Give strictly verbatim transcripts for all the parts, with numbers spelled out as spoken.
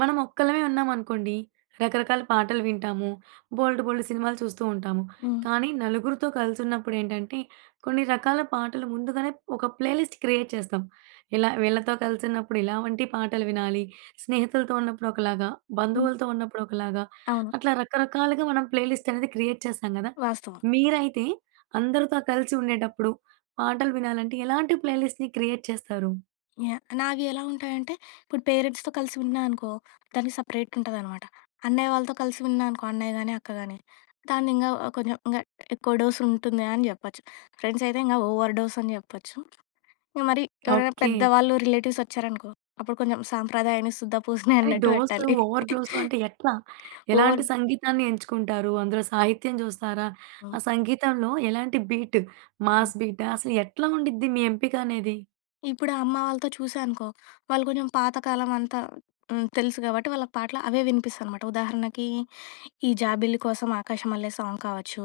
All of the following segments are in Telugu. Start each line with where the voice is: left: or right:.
right: మనం ఒక్కలమే ఉన్నామనుకోండి, రకరకాల పాటలు వింటాము. బోలెడు, బోలెడు సినిమాలు చూస్తూ ఉంటాము.
left: హ్మ్.
right: కానీ, నలుగురితో కలిసి ఉన్నప్పుడు ఏంటంటే కొన్ని రకాల పాటలు ముందుగానే ఒక ప్లేలిస్ట్ క్రియేట్ చేస్తాం. ఇలా వీళ్ళతో కలిసినప్పుడు ఇలా వంటి పాటలు వినాలి. స్నేహితులతో ఉన్నప్పుడు ఒకలాగా,
left: హ్మ్.
right: బంధువులతో ఉన్నప్పుడు ఒకలాగా
left: అవును.
right: అట్లా, రకరకాలుగా మనం ప్లేలిస్ట్ అనేది క్రియేట్ చేస్తాం కదా!
left: వాస్తవం.
right: మీరైతే అందరితో కలిసి ఉండేటప్పుడు, పాటలు వినాలంటే ఎలాంటి ప్లేలిస్ట్‌ని క్రియేట్ చేస్తారు?
left: యాహ్! నావి ఎలా ఉంటాయి అంటే, ఇప్పుడు పేరెంట్స్‌తో కలిసి ఉన్నానుకో దానికి సెపరేట్ ఉంటదనమాట. అన్నయ్య వాళ్ళతో కలిసి ఉన్నానుకో అన్నయ్య గాని, అక్క గానీ, దాన్ని ఇంగా కొంచెం, ఇంగా ఎక్కువ డోస్ ఉంటుంది అని జెప్పొచ్చు. ఫ్రెండ్స్ అయితే ఇంకా ఓవర్ డోస్ అని జేప్పొచ్చు. ఇక మరి ఎవరైనా
right: ఓకే.
left: పెద్దవాళ్ళు రిలేటివ్స్ వచ్చారనుకో, అప్పుడు కొంచెం సాంప్రదాయాన్ని సుద్ద పూసని
right: అది
left: అన్నట్టు
right: డోసు,
left: పెట్టాలి.
right: ఓవర్ డోసు అంటే ఎట్లా? ఎలాంటి
left: ఓవర్డ్
right: సంగీతాన్ని ఎంచుకుంటారు? అందులో సాహిత్యం చూస్తారా?
left: ఆ!
right: ఆ సంగీతంలో ఎలాంటి బీటు?
left: హ్మ్.
right: మాస్ బీటా? అసలు ఎట్లా ఉండుద్ది మీ ఎంపిక అనేది?
left: ఇప్పుడు అమ్మ వాళ్ళతో చూసానుకో, వాళ్ళు కొంచెం పాతకాలం అంతా హ్మ్. తెలుసు కాబట్టి, వాళ్ళకి పాటలు అవే వినిపిస్తాయి అనమాట. ఉదాహరణకి ఈ 'జాబిల్లి కోసం ఆకాశ మల్లె' సాంగ్ కావచ్చు,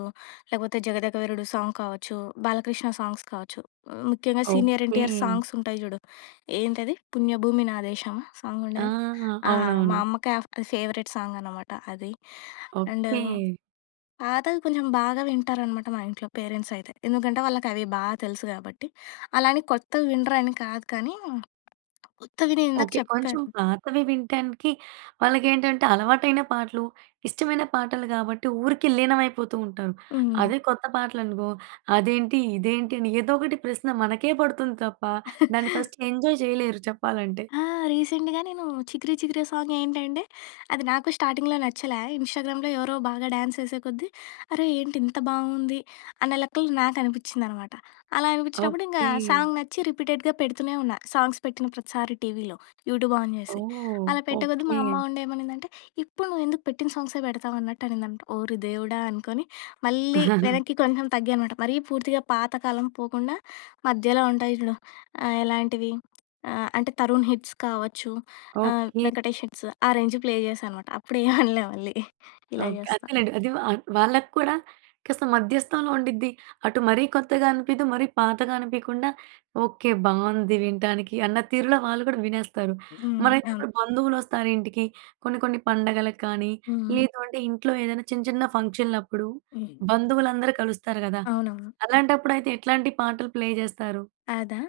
left: లేకపోతే 'జగదేక వీరుడు' సాంగ్ కావచ్చు, బాలకృష్ణ సాంగ్స్ కావచ్చు. ముఖ్యంగా సీనియర్ ఎన్‍టీఆర్
right: ఓకే.
left: సాంగ్స్ ఉంటాయి చూడు, ఏంటది? 'పుణ్యభూమి నా దేశం' సాంగ్
right: ఆ!
left: ఉండేది. ఆ! మా
right: అవునవును.
left: అమ్మకి, ఆహ్, ఫేవరెట్ సాంగ్ అనమాట అది. And
right: okay.
left: పాతవి కొంచెం బాగా వింటారనమాట, మా ఇంట్లో పేరెంట్స్ అయితే, ఎందుకంటే వాళ్ళకి అవి బాగా తెలుసు కాబట్టి. అలా అని కొత్తవి వినరు అని కాదు కానీ, ఎక్కువినేవి నేను ఇందాక
right: ఓకే. కొంచెం
left: చెప్పాను
right: పాతవి వినటానికి వాళ్ళకి ఏంటంటే అలవాటైన పాటలు, ఇష్టమైన పాటలు, గాబట్టి, ఊరికే లీనమైపోతూ ఉంటారు.
left: హ్మ్.
right: అదే కొత్త పాటలు అనుకో అదేంటి, ఇదేంటి అని ఏదో ఒకటి ప్రశ్న మనకే పడుతుంది తప్ప, దాన్ని ఫస్ట్ ఎంజాయ్ చేయలేరు చెప్పాలంటే.
left: ఆ! రీసెంట్‍గా నేను 'చికిరి, చికిరియ' సాంగ్ ఏంటంటే అది నాకు స్టార్టింగ్‌లో నచ్చలే, ఇన్‌స్టాగ్రామ్‍‌లో ఎవరో బాగా డ్యాన్స్ యేసేకొద్దీ, అరే! ఏంటి ఇంత బావుంది అనే లెక్కలో నాకు అనిపించింది అనమాట. అలా అనిపించినప్పుడు ఇంక
right: ఓకే.
left: సాంగ్ నచ్చి రిపీటెడ్‍గా పెడుతూనే ఉన్నా. సాంగ్స్ పెట్టిన ప్రతిసారి టీవీలో. యూట్యూబ్ ఆన్ చేసి.
right: ఓహ్!
left: అలా పెట్టే కొద్ది మా
right: ఓకే.
left: అమ్మ ఉండే ఏమనిందంటే! "ఏప్పుడు నువ్వు ఎందుకు పెట్టింది సాంగ్సే పెడతావు" అన్నట్టు అనిందంట? ఓరి దేవుడా! అనుకోని మళ్ళీ వెనక్కి కొంచెం తగ్గానమాట. మరీ పూర్తిగా పాతకాలం పోకుండా మధ్యలో ఉంటాయి చూడు ఆహ్, ఎలాంటివి? అంటే ఆహ్, తరుణ్ హిట్స్ కావచ్చు, ఆహ్,
right: ఓకే.
left: వెంకటేష్ హిట్స్ ఆ రేంజ్ ప్లే చేశానమాట. అప్పుడు ఏమి అనలే మళ్ళీ. ఇలా
right: ఓకే.
left: చేస్తా.
right: అంతేనండి అది వా వాళ్ళకూడా కాస్త మధ్యస్థంలో ఉండిద్ది. అటు మరీ కొత్తగా అనిపిదు, మరీ పాతగా అనిపియకుండా, ఓకే బావుంది వినటానికి, అన్న తీరులో వాళ్ళు కూడా వినేస్తారు.
left: హ్మ్.
right: మరైతే
left: అవును
right: ఇప్పుడు బంధువులొస్తారు ఇంటికి కొన్ని, కొన్ని పండగలకు కానీ,
left: హ్మ్, హ్.
right: లేదంటే ఇంట్లో ఏదైనా చిన్న, చిన్న ఫంక్షన్‍లప్పుడు
left: హ్మ్.
right: బంధువులందరూ కలుస్తారు కదా!
left: అవునవును.
right: అలాంటప్పుడు అయితే, ఎట్లాంటి పాటలు ప్లే జేస్తారు?
left: అదా!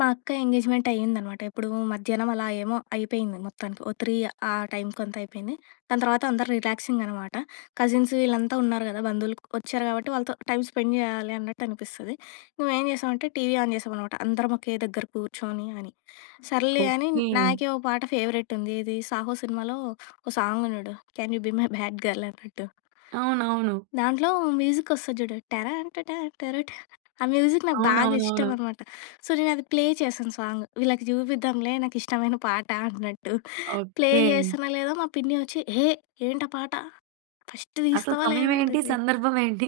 left: మా అక్క ఎంగేజ్‌మెంట్ అయిందనమాట. ఎప్పుడు మధ్యాహ్నం అలా ఏమో అయిపోయింది మొత్తానికి. ఓ త్రీ ఆ టైమ్‌కి అంతా అయిపోయింది. దాని తర్వాత అందరు రిలాక్సింగ్ అనమాట. కజిన్సు వీళ్ళంతా ఉన్నారు కదా! బంధువులు వచ్చారు కాబట్టి వాళ్ళతో టైమ్ స్పెండ్ చేయాలి అన్నట్టు అనిపిస్తది. మేము ఏం జేసామంటే టీవీ ఆన్ చేశాం అనమాట. అందరం ఒకే దగ్గర కూర్చొని అని, సర్లే అని
right: ఓకే.
left: నాకే ఒక పాట ఫేవరెట్ ఉంది ఏది? 'సాహో' సినిమాలో ఒక సాంగ్ ఉన్నాడు can you be my bad girl అన్నట్టు.
right: అవునవును.
left: దాంట్లో మ్యూజిక్ వస్తది చూడు 'టరన్ ట టర ట.' ఆ మ్యూజిక్ నాకు బాగా ఇష్టం
right: అవునవునవును.
left: అనమాట. సో, నేను అది ప్లే చేశాను సాంగ్ వీళ్ళకి చూపిద్దాంలే నాకు ఇష్టమైన పాట అన్నట్టు. Play
right: okay.
left: జేశానో లేదో మా పిన్ని వచ్చి, "హే! ఏంట పాట ఫస్ట్
right: అసలు
left: తీస్తావా
right: సమయం
left: లేదా"
right: ఏంటి?
left: అనింది.
right: సందర్భం ఏంటి?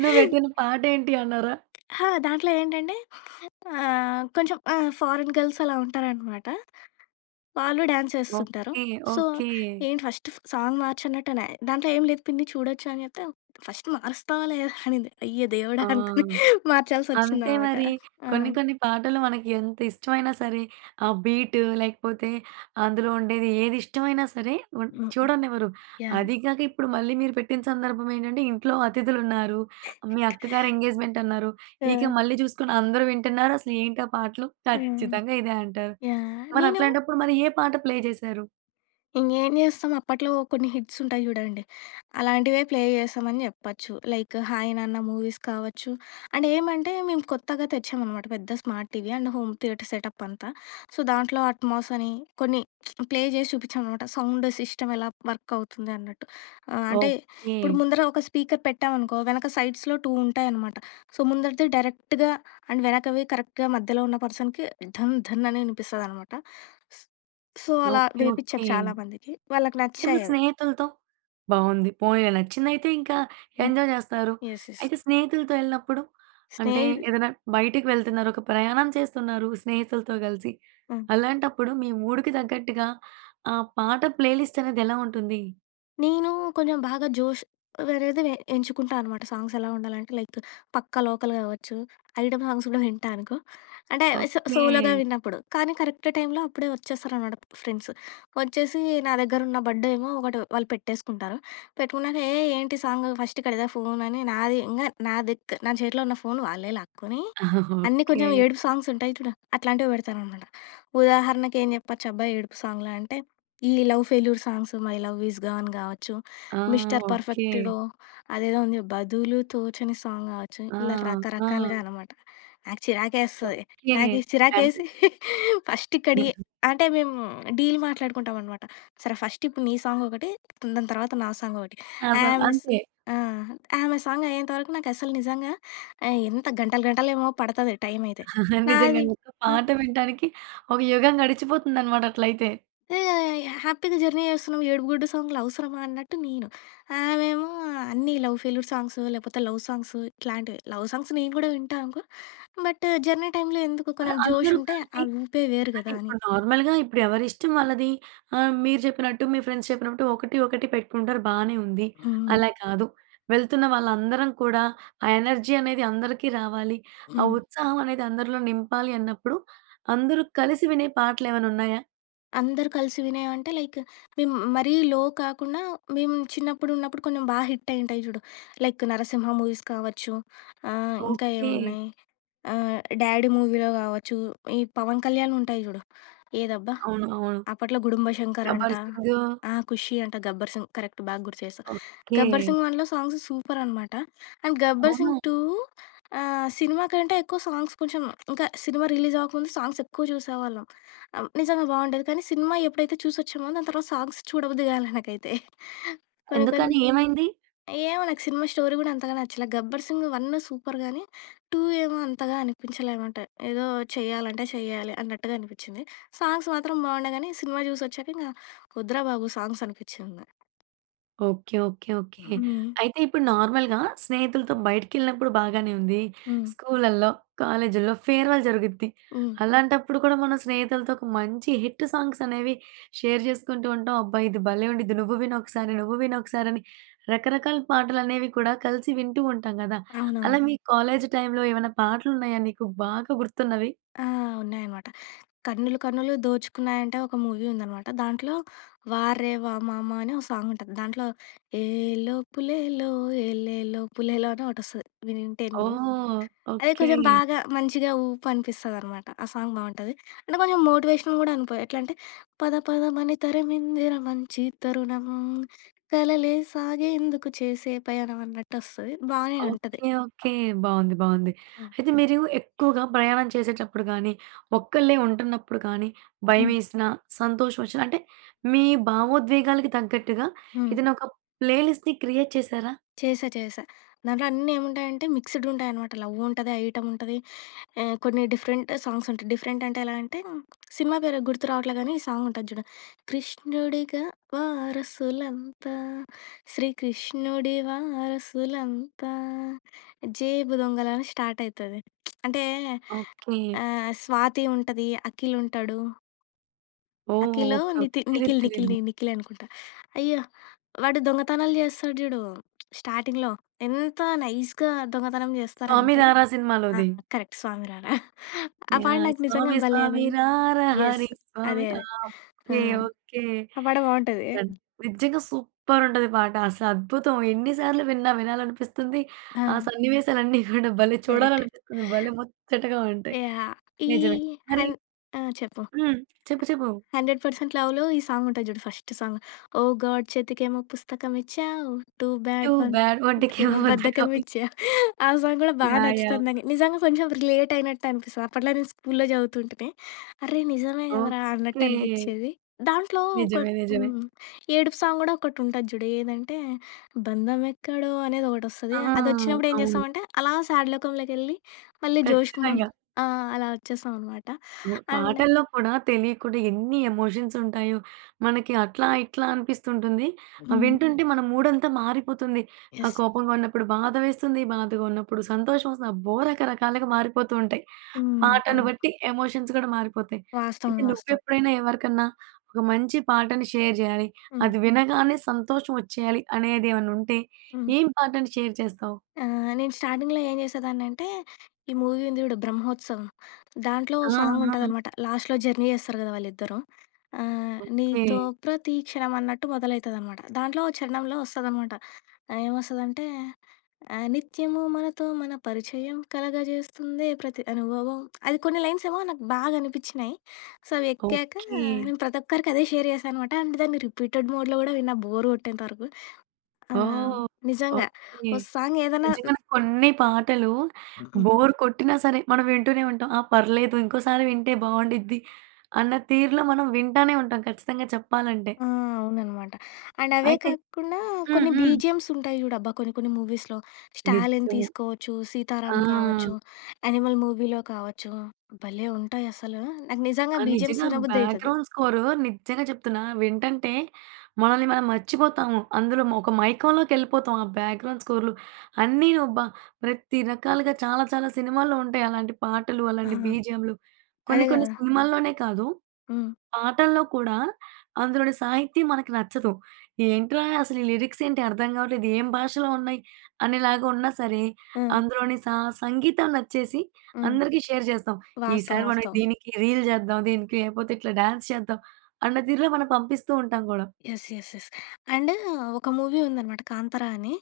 right: నువ్వు పెట్టిన పాట ఏంటి అన్నారా?
left: ఆ! దాంట్లో ఏంటంటే ఆహ్, కొంచెం ఆహ్, ఫారెన్ గర్ల్స్ అలా ఉంటారనమాట. వాళ్ళు డ్యాన్స్ యేస్తుంటారు.
right: ఓకే.
left: So,
right: okay.
left: ఏంటి ఫస్ట్ సాంగ్ మార్చనట్టు అనే. దాంట్లో ఏం లేదు పిన్ని చూడొచ్చు అని చెప్తే, "ఫస్ట్ మారుస్తావా లేదా" అనింది. అయ్య దేవుడా!
right: ఆ!
left: అనుకుని మార్చాల్సి
right: అంతే
left: వచ్చిందన్నమాట.
right: మరి.
left: ఆ!
right: కొన్ని, కొన్ని పాటలు మనకు ఎంత ఇష్టమైనా సరే, ఆ బీటు లేకపోతే, అందులో ఉండేది ఏది ఇష్టమైనా సరే వన్
left: హ్మ్.
right: చూడనివ్వరు.
left: యాహ్!
right: అది కాక ఇప్పుడు మళ్ళీ మీరు పెట్టిన సందర్భం ఏంటంటే, ఇంట్లో అతిథులు ఉన్నారు. మీ అక్కగారి ఎంగేజ్‌మెంట్ అన్నారు. ఇక
left: ఆ!
right: మళ్ళీ చూసుకొని అందరూ వింటున్నారు అసల ఏంటి ఆ పాటలు?
left: హ్మ్.
right: ఖచ్చితంగా ఇదే అంటారు.
left: యాహ్!
right: మరి
left: నేను
right: అట్లాంటప్పుడు మరి ఏ పాట ప్లే చేశారు?
left: ఇంగేం జేస్తం, అప్పట్లో కొన్ని హిట్సుంటాయి జుడాండి. అలాంటివే ప్లే జేశామని జెప్పొచ్చు. లైకు 'హాయ్ నాన్న' మూవీస్ కావచ్చు. అండేమంటే, మేము కొత్తగా తెచ్చామనమాట, పెద్ద smart TV and home theatre setup అంతా. సో, దాంట్లో అట్మాసని, కొన్ని ప్లే జేసి చూపిచ్చామనమాట, సౌండు సిస్టమెలా వర్కవుతుంది అన్నట్టు. ఆహ్, అంటే, ఇప్పుడు
right: ఓకె.
left: ముందర ఒక స్పీకర్ పెట్టామనుకో, వెనక సైడ్స్‌లో టూ ఉంటాయనమాట. సో, ముందరిది డైరెక్ట్‌గా, అండ్ వెనకవి కరెక్ట్‌గా మధ్యలో ఉన్న పర్సన్‍కి ధన్, ధన్ అని యినిపిస్తదనమాట. స్ సో, అలా
right: ఓకె.
left: వేపిచ్చాం
right: ఓకె.
left: చాలామందికి. వాళ్ళకి
right: అయితే మీ
left: నచ్చాయవి.
right: స్నేహితులతో బావుంది. పోనీలే నచ్చిందయితే ఇంకా
left: హ్మ్.
right: ఎంజాయ్ జేస్తారు.
left: యెస్. యెస్.
right: అయితే స్నేహితులతో యెళ్ళినప్పుడు, అంటే,
left: స్నేహిదు
right: ఏదన్నా బైటికి వెళ్తున్నారు, ఒక ప్రయాణం చేస్తున్నారు, స్నేహితులతో గలిసి.
left: ఆ!
right: అలాంటప్పుడు మీ మూడుకి తగ్గట్టుగా, ఆ పాట ప్లేలిస్టనేది ఎలా ఉంటుందీ?
left: నేనూ కొంజెం బాగా జోషు వేరేది వే ఎంచుకుంటా అనమాట. సాంగ్సెలా ఉండాలంటే లైకు 'పక్కా లోకల్' గావచ్చు, ఐటమ్ సాంగ్స్ గూడా వింటా అనుకో. అంటే అవే, సో సోలోగా
right: ఓకె.
left: విన్నప్పుడు. కానీ, కరెక్ట్ టైమ్‌లో అప్పుడే వచ్చేసారనమాట ఫ్రెండ్సు. వచ్చేసి, నా దెగ్గరున్న బడ్డేమో ఒకటి వాళ్ళు పెట్టేసుకుంటారు, పెట్టుకున్నాక ఏయ్! ఏంటి సాంగు? ఫస్టిక్కడిదా ఫోనని నాది ఇంగ నాదిక్ నా చేతిలో ఉన్న ఫోను వాళ్ళే లాక్కునీ, అన్నీ
right: ఓకె.
left: కొంచెం ఏడుపు సాంగ్సుంటాయి చూడ, అట్లాంటివి బెడతారనమాట. ఉదాహరణకేం జెప్పొచ్చబ్బా! ఏడుపు సాంగ్‌లా అంటే, ఈ love failure songs, 'my love is gone' గావచ్చు,
right: ఆ!
left: Mister
right: okay.
left: పర్ఫెక్ట్‌లో అదేదో ఉందిగా 'బదులు తోచని' సాంగ్ గావచ్చు,
right: ఆ!
left: ఇలా
right: ఆ!
left: రకరకాలుగా అనమాట. నాకు చిరాకేస్తది.
right: ఓకె.
left: నాకి
right: అంటే
left: చిరాకేసి, ఫస్టిక్కడియి
right: హుహు.
left: అంటే, మేము డీల్ మాట్లాడుకుంటాం అనమాట. సరే, ఫస్టిప్పుడు నీ సాంగొకటి, హ్మ్, దాని తర్వాత నా సాంగొకటి.
right: అస
left: ఆమె సు
right: అంతే.
left: ఆ! అంతే. ఆమె సాంగయ్యేంతవరకు నాకస్సలు నిజంగా ఆహ్, ఎంత గంటలు గంటలేమో పడతది, టైం అయితే.
right: నిజంగా
left: నాది
right: మీకు
left: ఆ!
right: పాట
left: హ్మ్.
right: వింటానికి, ఒక యుగం గడిచిపోతుందన్నమాట అట్లయితే.
left: యోహ్! యోహ్! యోహ్! హ్యాపీ‌గా జర్నీ జేస్తున్నాం. ఏడుపు గుడ్డు సాంగ్‌లు అవసరమా అన్నట్టు నేను. ఆమెమో అన్ని లవ్ ఫెయిల్యూర్ సాంగ్సు, లేపోతే లవ్ సాంగ్సు ఇట్లాంటివి. లవ్ సాంగ్స్ నేను గూడా వింటా అనుకో, బట్టు జర్నీ టైమ్‌లో ఎందుకు?
right: మరి
left: కొంచెం
right: అందరూ
left: జోషుంటే
right: కలిసి
left: ఆ ఊపే వేరు
right: అంటే,
left: గదా అని.
right: ఇప్పుడు నార్మల్‍గా ఇప్పుడు ఎవరిష్టం వాళ్ళది. ఆహ్, మీరు చెప్పినట్టు, మీ ఫ్రెండ్స్ చెప్పినట్టు, ఒకటి, ఒకటి పెట్టుకుంటారు బానే ఉంది.
left: హ్మ్.
right: అలా కాదు, వెళ్తున్న వాళ్ళందరం కూడా, ఆ ఎనర్జీ అనేది అందరికీ రావాలి, ఆ
left: హ్మ్.
right: ఉత్సాహం అనేది అందరిలో నింపాలి అన్నప్పుడు, అందరూ కలిసి వినే పాటలేమన్నున్నయా?
left: అందరూ కలిసి వినేవంటే లైకు, మేము మరీ లో కాకుండా, మేము చిన్నప్పుడు ఉన్నప్పుడు కొంచెం బా హిట్ అయ్యి ఉంటాయి చూడు. లైక్, 'నరసింహ' మూవీస్ కావచ్చు. ఆహ్, ఇంకా
right: ఓకే.
left: ఏమున్నాయి? ఆహ్, 'డాడీ' మూవీలో కావచ్చు. ఈ పవన్ కళ్యాణ్‌వి ఉంటాయి చూడు. ఏదబ్బా!
right: అవును, అవును.
left: అప్పట్లో 'గుడుంబా శంకర్' అంట.
right: 'గబ్బర్ సింగూ'.
left: ఆహ్, 'ఖుషి' అంట, 'గబ్బర్ సింగ్' కరెక్ట్ బాగా గుర్తు చేసావ్. 'Gabbar
right: okay.
left: Singh 1' songs super అనమాట. అండ్ 'గబ్బర్ సింగ్
right: అవునా!
left: 2' ఆహ్, సినిమా కంటే ఎక్కువ సాంగ్స్ కొంచెం ఇంకా సినిమా రిలీజ్ అవ్వక ముందు సాంగ్స్ ఎక్కువ చూసేవాళ్ళం. ఆహ్, నిజంగా బాగుండేది. కానీ సినిమా ఎప్పుడైతే చూసొచ్చామో, దాని తర్వాత సాంగ్స్ చూడబుద్ది కాలే నాకైతే. కొన్ని, కొన్ని
right: ఎందుకని? ఏమైంది?
left: ఏమో నాకు సినిమా స్టోరీ కూడా అంతగా నచ్చల. 'గబ్బర్ సింగ్ 1' సూపర్ గాని. టూ ఏమో అంతగా అనిపించలే అనమాట. ఏదో చేయాలంటే చేయాలి అన్నట్టుగా అనిపించింది. సాంగ్స్ మాత్రం బాగుండే గాని, సినిమా చూసి వచ్చాక ఇంకా వద్దురా బాబు సాంగ్స్ అనిపిచ్చింది.
right: Okay, okay, okay.
left: హ్మ్.
right: అయితే ఇప్పుడు నార్మల్‍గా స్నేహితులతో బయటికేళ్ళినప్పుడు బాగానే ఉంది.
left: హ్మ్.
right: స్కూల్‌లల్లో, కాలేజీల్లో ఫేర్‌వెల్ జరుగుద్ది.
left: హ్మ్.
right: అలాంటప్పుడు కూడా, మనం స్నేహితులతో ఒక మంచి హిట్టు సాంగ్స్ అనేవి షేర్ చేసుకుంటూ ఉంటాం. అబ్బా! ఇది భలే! ఉండిద్ది నువ్వు విను ఒకసారి, నువ్వు విను ఒకసారి, అని రకరకాల పాటలు అనేవి కూడా కలిసి వింటూ ఉంటాం కదా! అలా
left: అవునవును.
right: మీ కాలేజ్ టైమ్‌లో ఏమన్నా పాటలు ఉన్నాయా నీకు బాగా గుర్తున్నవి?
left: ఆ! ఉన్నాయన్నమాట. 'కన్నులు కన్నులు దోచుకున్నాయంటే' ఒక మూవీ ఉందనమాట. దాంట్లో 'వారేవా మామ' అని ఒక సాంగ్ ఉంటుంది. దాంట్లో ఏలో పులేలో ఎలేలో పులేలో అని ఒకటి వస్తది. వినుంటే నువ్వు.
right: ఓహ్!
left: అదే
right: ఓకే.
left: కొంచెం బాగా మంచిగా ఊపు అనిపిస్తది అనమాట. ఆ సాంగ్ బాగుంటది. అంటే కొంచెం మోటివేషన్ కూడా అనుకో, ఎట్లంటే పద పదమని తరమిందిర మంచి తరుణం, కలలే సాగేందుకు చేసే పయణం అన్నట్టు వస్తది. బానే ఉంటది.
right: Okay, okay. బాగుంది. బాగుంది.
left: యాహ్!
right: అయితే మీరు ఎక్కువగా ప్రయాణం చేసేటప్పుడు గాని, ఒక్కళ్ళే ఉంటున్నప్పుడు కానీ,
left: హ్మ్.
right: భయవేసిన, సంతోషం వచ్చిన అంటే, మీ భావోద్వేగాలకు తగ్గట్టుగా
left: హ్మ్.
right: ఏదైనా ఒక ప్లేలిస్ట్‌ని క్రియేట్ చేసారా?
left: చేశా, చేశా. దాంట్లో అన్నీ ఏముంటాయంటే మిక్స్డ్ ఉంటాయన్నమాట. లవ్ ఉంటది. ఐటం ఉంటది. ఆహ్, కొన్ని డిఫరెంట్ సాంగ్స్ ఉంటాయి. డిఫరెంట్ అంటే, ఎలా అంటే, సినిమా పేరు గుర్తు రావట్లేదు కానీ, ఈ సాంగ్ ఉంటుంది చూడు. కృష్ణుడిగా వారసులంతా, శ్రీకృష్ణుడి వారసులంతా జేబు దొంగలని స్టార్ట్ అయితది. అంటే
right: ఓకే.
left: ఆహ్, స్వాతి ఉంటది. అఖిల్ ఉంటాడు.
right: ఓహ్!
left: అఖిలో,
right: ఓకే.
left: నితి
right: ఓకే. తెలీదు.
left: నిఖిల్, నిఖిల్
right: తెలీదు.
left: ని నిఖిలే అనుకుంటా. అయ్యా! వాడు దొంగతనాలు చేస్తాడు జూడు స్టార్టింగ్‌లో. ఎంత నైస్‌గా దొంగతనం
right: 'స్వామి
left: చేస్తారంటే
right: రారా'
left: ఆ!
right: సినిమాలోది.
left: కరక్ట్. 'స్వామి రారా'. ఆ పాట
right: యాహ్!
left: నాకు నిజంగా
right: స్వామి
left: భలే న
right: స్వామి రారా
left: యెస్.
right: హరి, స్వామి
left: అదే.
right: ఆ!
left: అదే. ఆ!
right: ఓకే. ఓకే.
left: ఆ పాట బావుంటదే.
right: దన్ నిజ్జంగ సూప్పరుంటది పాట. అసద్భుతం. ఎన్ని సార్లు విన్నా వినాలనిపిస్తుంది, ఆ
left: ఆ!
right: సన్నివేశాలన్నీ కూడా భలే
left: కరెక్ట్.
right: చూడాలనిపిస్తుంది. భలే ముచ్చటగా ఉంటాయి.
left: యాహ్! ఈ
right: నిజమే. మరి
left: హన్ ఆ! చెప్పు.
right: హ్మ్. చెప్పు, చెప్పు.
left: 'హండ్రెడ్ పర్సెంట్ లవ్‌'లో ఈ సాంగుంటది చూడు ఫస్ట్ సాంగ్. ఓ గాడ్ చేతికేమో పుస్తకమిచ్చావు, టూ
right: టూ
left: బ్యాడ్
right: బాడ్
left: ఒంటికేమో
right: ఒంటికేమో
left: బద్ధకమిచ్చా.
right: బద్దకమిచ్చావ్
left: ఆ సాంగ్ గూడా బా
right: యాహ్! యాహ్!
left: నచ్చుతది నాకు. నిజంగా కొంచెం రిలేటయినట్టనిపిస్తది. అప్పట్లో నేను స్కూల్‌లో చదువుతుంటిని. "అర్రె! నిజమే గదరా" అన్నట్టు
right: ఓకే.
left: అనిపిచ్చేది. దాంట్లో కొన్
right: నిజమే. నిజమే.
left: హ్మ్. ఏడుపు సాంగ్ గూడా ఒకటుంటది జూడు. ఏదంటే, బంధమెక్కడో
right: ఆ!
left: అనేదొకటొస్తది. అదొచ్చినప్పుడేం
right: అవును.
left: చేస్తామంటే, అలా సాడ్ లోకంలోకెళ్ళి, మళ్ళీ జోష్‌కు మల్
right: ఖచ్చితంగా.
left: ఆహ్, అలా ఒచ్చేస్తామనమాట.
right: ఒ
left: అండ్
right: పాటల్లో కూడా తెలియకుండా ఎన్ని ఎమోషన్సుంటాయో. మనకి అట్లా ఇట్లా అనిపిస్తుంటుంది.
left: హ్మ్.
right: అవింటుంటే, మన మూడంతా మారిపోతుంది. ఆహ్,
left: యెస్.
right: కోపంగా ఉన్నప్పుడు బాధ వేస్తుంది, బాధగా ఉన్నప్పుడు సంతోషవొస్తుంది. అబ్బో! రకరకాలుగా మారిపోతూ ఉంటాయి.
left: హ్మ్.
right: పాటను
left: అవును.
right: బట్టి, ఎమోషన్స్ గూడా మారిపోతాయి.
left: వాస్తవం.
right: అయితే,
left: వాస్తవం.
right: నువ్వెప్పుడైనా, ఎవరికన్నా ఒక మంచి పాటని షేర్ జెయ్యాలి,
left: హ్మ్.
right: అది వినగానే సంతోషవొచ్చేయాలి అనేది ఏవన్నుంటే.
left: హ్మ్.
right: ఏం పాటని షేర్ చేస్తావు?
left: ఆహ్, నేను స్టార్టింగ్‌లో ఏం చేసేదాన్నంటే, ఈ మూవీ ఉంది చూడు 'బ్రహ్మొత్సవం'. దాంట్లో ఓ
right: ఆ! ఆ!
left: సాంగుంటదనమాట. లాస్ట్‌లో జర్నీ చేస్తారు గదా వాళ్ళిద్దరూ. ఆహ్,
right: ఓకే!
left: నీతో ప్రతి క్షణం అన్నట్టు మొదలైతదనమాట. దాంట్లో చరణంలో వస్తుందనమాట. ఆహ్, ఏమొస్తుందంటే, ఆహ్, నిత్యము మనతో మన పరిచయం, కలగ చేస్తుందే ప్రతి అనుభవం. అది కొన్ని లైన్సేమో నాకు బాగా అనిపిచ్చినయి. So, అవెక్కాకా,
right: okay!
left: నేను ప్రతొక్కరికి అదే షేర్ చేశా అనమాట. అండ్ దాన్ని రిపీటెడ్ మోడ్‍లో గూడా విన్నా బోరు గొట్టేంతవరకు. ఆ!
right: ఓహ్!
left: నిజంగా.
right: ఓకే.
left: ఓ సాంగ్ ఏదన్నా
right: నిజంగానే కొన్ని పాటలు
left: హుహు.
right: బోర్ కొట్టినా సరే, మనవింటూనే ఉంటాం. ఆ! పర్లేదు ఇంకోసారి వింటే బావుండిద్ది అన్న తీరులో మనం వింటానే ఉంటాం ఖచ్చితంగా చెప్పాలంటే.
left: ఆ! అవుననమాట. అండ్ అవే
right: అయితే
left: కాకుండా,
right: హ్మ్.
left: కొన్ని
right: హ్మ్.
left: బీజీఎమ్సుంటాయి చూడబ్బా కొన్ని కొన్ని మూవీస్‍లో. 'స్టాలిన్'
right: నిజ్జం.
left: తీసుకోవచ్చు, 'సీతారామ్'
right: ఆ!
left: కావచ్చు, 'యానిమల్' మూవీలో కావచ్చు, భలే ఉంటాయసలూ. నాకు
right: ఆ!
left: నిజంగా బీజీఎమ్స్
right: నిజంగా.
left: వినబుద్ధయితది.
right: బ్యాక్‍గ్రౌండ్ స్కోరు నిజ్జంగ చెప్తున్నా. వింటంటే, మనల్ని మనం మర్చిపోతాము. అందులోమొక మైకంలోకెళ్ళిపోతాము, ఆ బ్యాక్‌గ్రౌండ్ స్కోర్లు అన్నీ అబ్బా! ప్రతి రకాలుగా చాలా చాలా సినిమాల్లో ఉంటాయి అలాంటి పాటలు,
left: ఆ!
right: అలాంటి బీజీఎమ్‌లు.
left: అదే
right: కొన్ని కొన్ని
left: గదా!
right: సినిమాల్లోనే కాదు,
left: హ్మ్.
right: పాటల్లో కూడా అందులోని సాహిత్యం మనకి నచ్చదు. "ఏంట్రా అసలీ లిరిక్సేంటి అర్థం గావట్లేదు, ఏం భాషలో ఉన్నాయి" అనేలాగా ఉన్నా సరే,
left: ఆ!
right: అందులోని సా సంగీతం నచ్చేసి,
left: హ్మ్.
right: అందరికీ షేర్ చేస్తాం.
left: వాస్తవం.
right: ఈసారి మనం
left: వాస్తవం.
right: దీనికి రీల్ జేద్దాం, దీనికి లేపోతే ఇట్లా డ్యాన్స్ చేద్దాం అన్న తీరులో మనం పంపిస్తూ ఉంటాం గూడా.
left: యస్. యస్. యస్. అండ్, ఒక మూవీ ఉందనమాట 'కాంతరా' అనీ.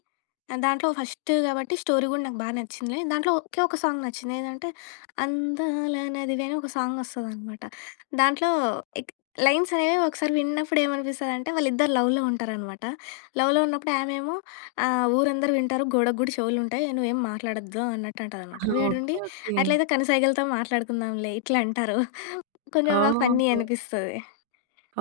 left: ఆ! దాంట్లో ఫస్ట్ గాబట్టి, స్టోరీ గూడా నాకు బా నచ్చింది. నేను దాంట్లో, ఒకే ఒక సాంగ్ నచ్చింది. ఏదంటే, అందాల నదివే అని ఒక సాంగొస్తదనమాట. దాంట్లో ఎక్ లైన్సనేవి ఒకసారి విన్నప్పుడేమనిపిస్తదంటే, వాళ్ళిద్దరు లవ్‌లో ఉంటారనమాట. లవ్‌లో ఉన్నప్పుడు ఆమేమో, ఆహ్, "ఊరందరు వింటారు, గోడకు గూడ చెవులుంటాయి. నువ్వేం మాట్లాడొద్దు" అన్నట్టు
right: ఆ!
left: అంటదనమాట. వీడుండి
right: ఓకే. ఓకే.
left: "అట్లైతే కనుసైగలతో మాట్లాడుకుందాంలే" ఇట్లంటరు. కొంచెం ఆహ్, ఫన్నీ
right: ఓహ్!
left: అనిపిస్తది.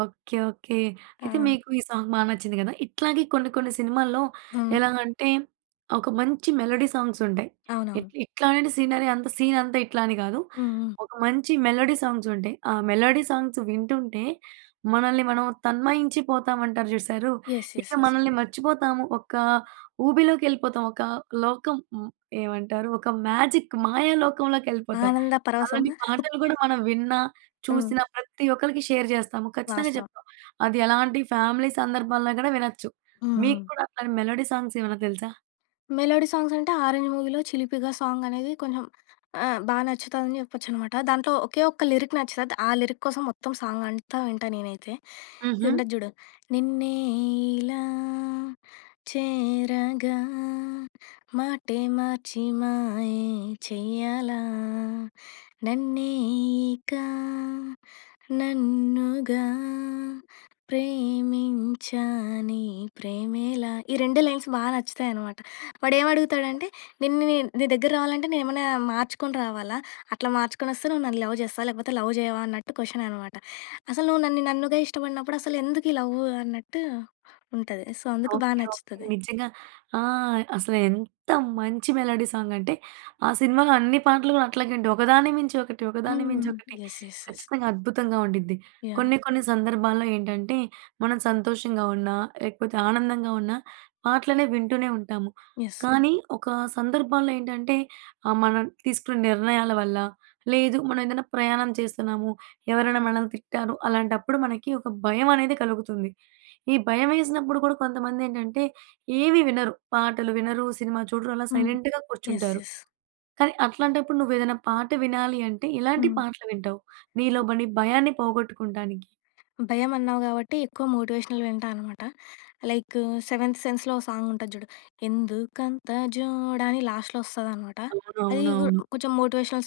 right: ఓకే. ఓకే. అయితే,
left: ఆ!
right: మీకు ఈ సాంగ్ బా నచ్చింది గదా! ఇట్లాగే కొన్ని కొన్ని సినిమాల్లో
left: హ్మ్.
right: ఎలాగంటే, ఒక మంచి మెలోడీ సాంగ్సుంటాయి.
left: అవునవును.
right: ఇట్ ఇట్లాంటి సీనరీ, అంత సీనంతా ఇట్లా అని గాదు.
left: హ్మ్. హ్మ్.
right: ఒక మంచి మెలోడీ సాంగ్సుంటాయి. ఆ మెలోడీ సాంగ్స్ వింటుంటే, మనల్ని మనం తన్మయించిపోతామంటారు చూశారూ?
left: యెస్.
right: ఇక
left: యెస్. యెస్.
right: మనల్ని మర్చిపోతాము. ఒకా ఊబిలోకెళ్ళిపోతాం. ఒకా లోకం మ్ ఏమంటారు? ఒక మ్యాజిక్, మాయా లోకంలోకెళ్ళిపోతాం.
left: ఆనంద
right: అలాంటి
left: పరవశమా?
right: పాటలు గూడా మనం విన్నా,
left: హ్మ్.
right: చూసినా, ప్రతి ఒక్కళకి షేర్ జేస్తాము. ఖచ్చితంగా
left: వాస్తవం.
right: చెప్తాం. అది ఎలాంటి ఫ్యామిలీ సందర్భాల్లో గూడా వినచ్చు.
left: హ్మ్.
right: మీకు
left: హ్మ్.
right: కూడా అట్లాంటి మెలోడీ సాంగ్సేమన్నా తెలుసా?
left: మెలోడీ సాంగ్స్ అంటే 'ఆరెంజ్ 'మూవీలో 'చిలిపిగా' సాంగ్ అనేది కొంచెం ఆ! బాగా నచ్చుతుందని చెప్పొచ్చన్నమాట. దాంట్లో ఒకే ఒక్క లిరిక్ నచ్చుతుంది. ఆ లిరిక్ కోసం మొత్తం సాంగ్ అంతా వింటా నేనైతే. ఇది
right: హుహు.
left: ఉంటది చూడు. నిన్నే ఇలా చేరగా మాటే మార్చి మాయే చెయ్యాలా. నన్నే ఇక నన్నుగా ప్రేమించానే ప్రేమేలా. ఈ రెండే లైన్స్ బాగా నచ్చుతాయి అన్నమాట. వాడు ఏమి అడుగుతాడంటే. నిన్ను నేను నీ దగ్గరకి రావాలంటే నేనేమన్నా మార్చుకొని రావాలా? అట్లా మార్చుకొని వస్తే నువ్వు నన్ను లవ్ చేస్తావా? లేకపోతే లవ్ చేయవా? అన్నట్టు క్వశ్చన్ అన్నమాట. అసలు నువ్వు నన్ను నన్నుగా ఇష్టపడినప్పుడు అసలు ఎందుకు ఈ లవ్ అన్నట్టు ఉంటది. సో అందుకు బాగా
right: ఓకే. ఓకే.
left: నచ్చుతది.
right: నిజంగా. ఆ! అసలు ఎంత మంచి మెలోడీ సాంగ్ అంటే, ఆ సినిమాలో అన్ని పాటలు కూడా అట్లాగే ఉంటాయి. ఒకదాన్ని మించి ఒకటి, ఒకదాన్ని మించి
left: హ్మ్.
right: ఒకటి
left: యస్. యస్. యస్.
right: ఖచ్చితంగా అద్భుతంగా ఉండిద్ది.
left: యాహ్!
right: కొన్ని, కొన్ని సందర్భాల్లో ఏంటంటే మనం సంతోషంగా ఉన్నా, లేకపోతే ఆనందంగా ఉన్నా పాటలనే వింటూనే ఉంటాము.
left: యస్.
right: కానీ ఒక సందర్భంలో ఏంటంటే ఆ! మనం తీసుకున్న నిర్ణయాల వల్ల, లేదు మనం ఏదైనా ప్రయాణం చేస్తున్నాము. ఎవరైనా మనల్ని తిట్టారు. అలాంటప్పుడు మనకి ఒక భయం అనేది కలుగుతుంది. ఈ భయం వేసినప్పుడు కూడా కొంతమంది ఏంటంటే ఏమి వినరు. పాటలు వినరు, సినిమా చూడరు అలా
left: హ్మ్.
right: సైలెంట్‌గా
left: యస్.
right: కూర్చుంటారు.
left: యస్.
right: కానీ అట్లాంటప్పుడు నువ్వు ఏదైనా పాట వినాలి అంటే, ఎలాంటి
left: హ్మ్.
right: పాటలు వింటావు?
left: హ్మ్.
right: నీలోబడి భయాన్ని పోగొట్టుకుంటానికి.
left: భయం అన్నావు కాబట్టి ఎక్కువ మోటివేషనల్ వింటా అన్నమాట. లైకు 'సెవెంత్ సెన్స్‌లో' ఓహ్! సాంగ్ ఉంటది చూడు. 'ఎందుకంత జోడా' అని లాస్ట్‌లో వస్తది అన్న మాట. అది కూ
right: అవునవునవును.
left: హ్మ్. కొంచెం మోటివేషనల్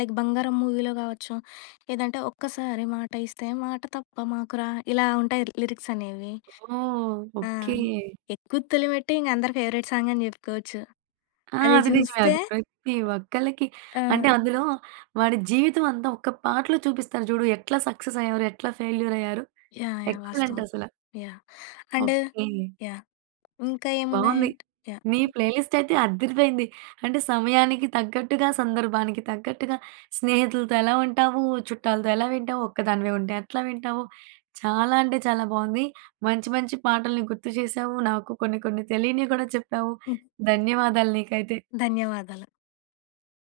left: లైక్ 'బంగారం' మూవీలో కావచ్చు. లేదంటే ఒక్కసారి మాట ఇస్తే మాట తప్ప మాకురా! ఇలా ఉంటాయి లిరిక్స్ అనేవి.
right: ఓహ్!
left: ఆ!
right: ఓకే.
left: 'ఎక్కు తొలిమెట్టు' ఇంక అందరి ఫేవరైట్ సాంగ్ అని చెప్పుకోవచ్చు.
right: ఆ!
left: అది
right: అది నిజమే.
left: చూస్తే
right: అది ప్రతి ఒక్కళ్ళకి
left: ఆ!
right: అంటే అందులో వాడి జీవితం అంతా ఒక పాటలో చూపిస్తారు చూడు. ఎట్లా సక్సెస్ అయ్యారు. ఎట్లా ఫెయిల్యూర్ అయ్యారు.
left: యాహ్! యాహ్!
right: ఎక్సలెంట్
left: వాస్తవం.
right: అసల.
left: యాహ్! And
right: okay.
left: యాహ్! ఇంకా ఏమున్నాయి
right: బావుంది.
left: యాహ్!
right: మీ
left: హ్మ్.
right: ప్లేలిస్ట్ అయితే అద్దిరిపోయింది. అంటే సమయానికి తగ్గట్టుగా, సందర్భానికి తగ్గట్టుగా స్నేహితులతో ఎలా ఉంటావు? చుట్టాలతో ఎలా వింటావు? ఒక్కదానివే ఉంటే ఎట్లా వింటావు? చాలా అంటే చాలా బావుంది. మంచి మంచి పాటల్ని గుర్తు చేసావు. నాకు కొన్ని, కొన్ని తెలియనివి కూడా చెప్పావు.
left: హ్మ్.
right: ధన్యవాదాలు నీకైతే.
left: ధన్యవాదాలు.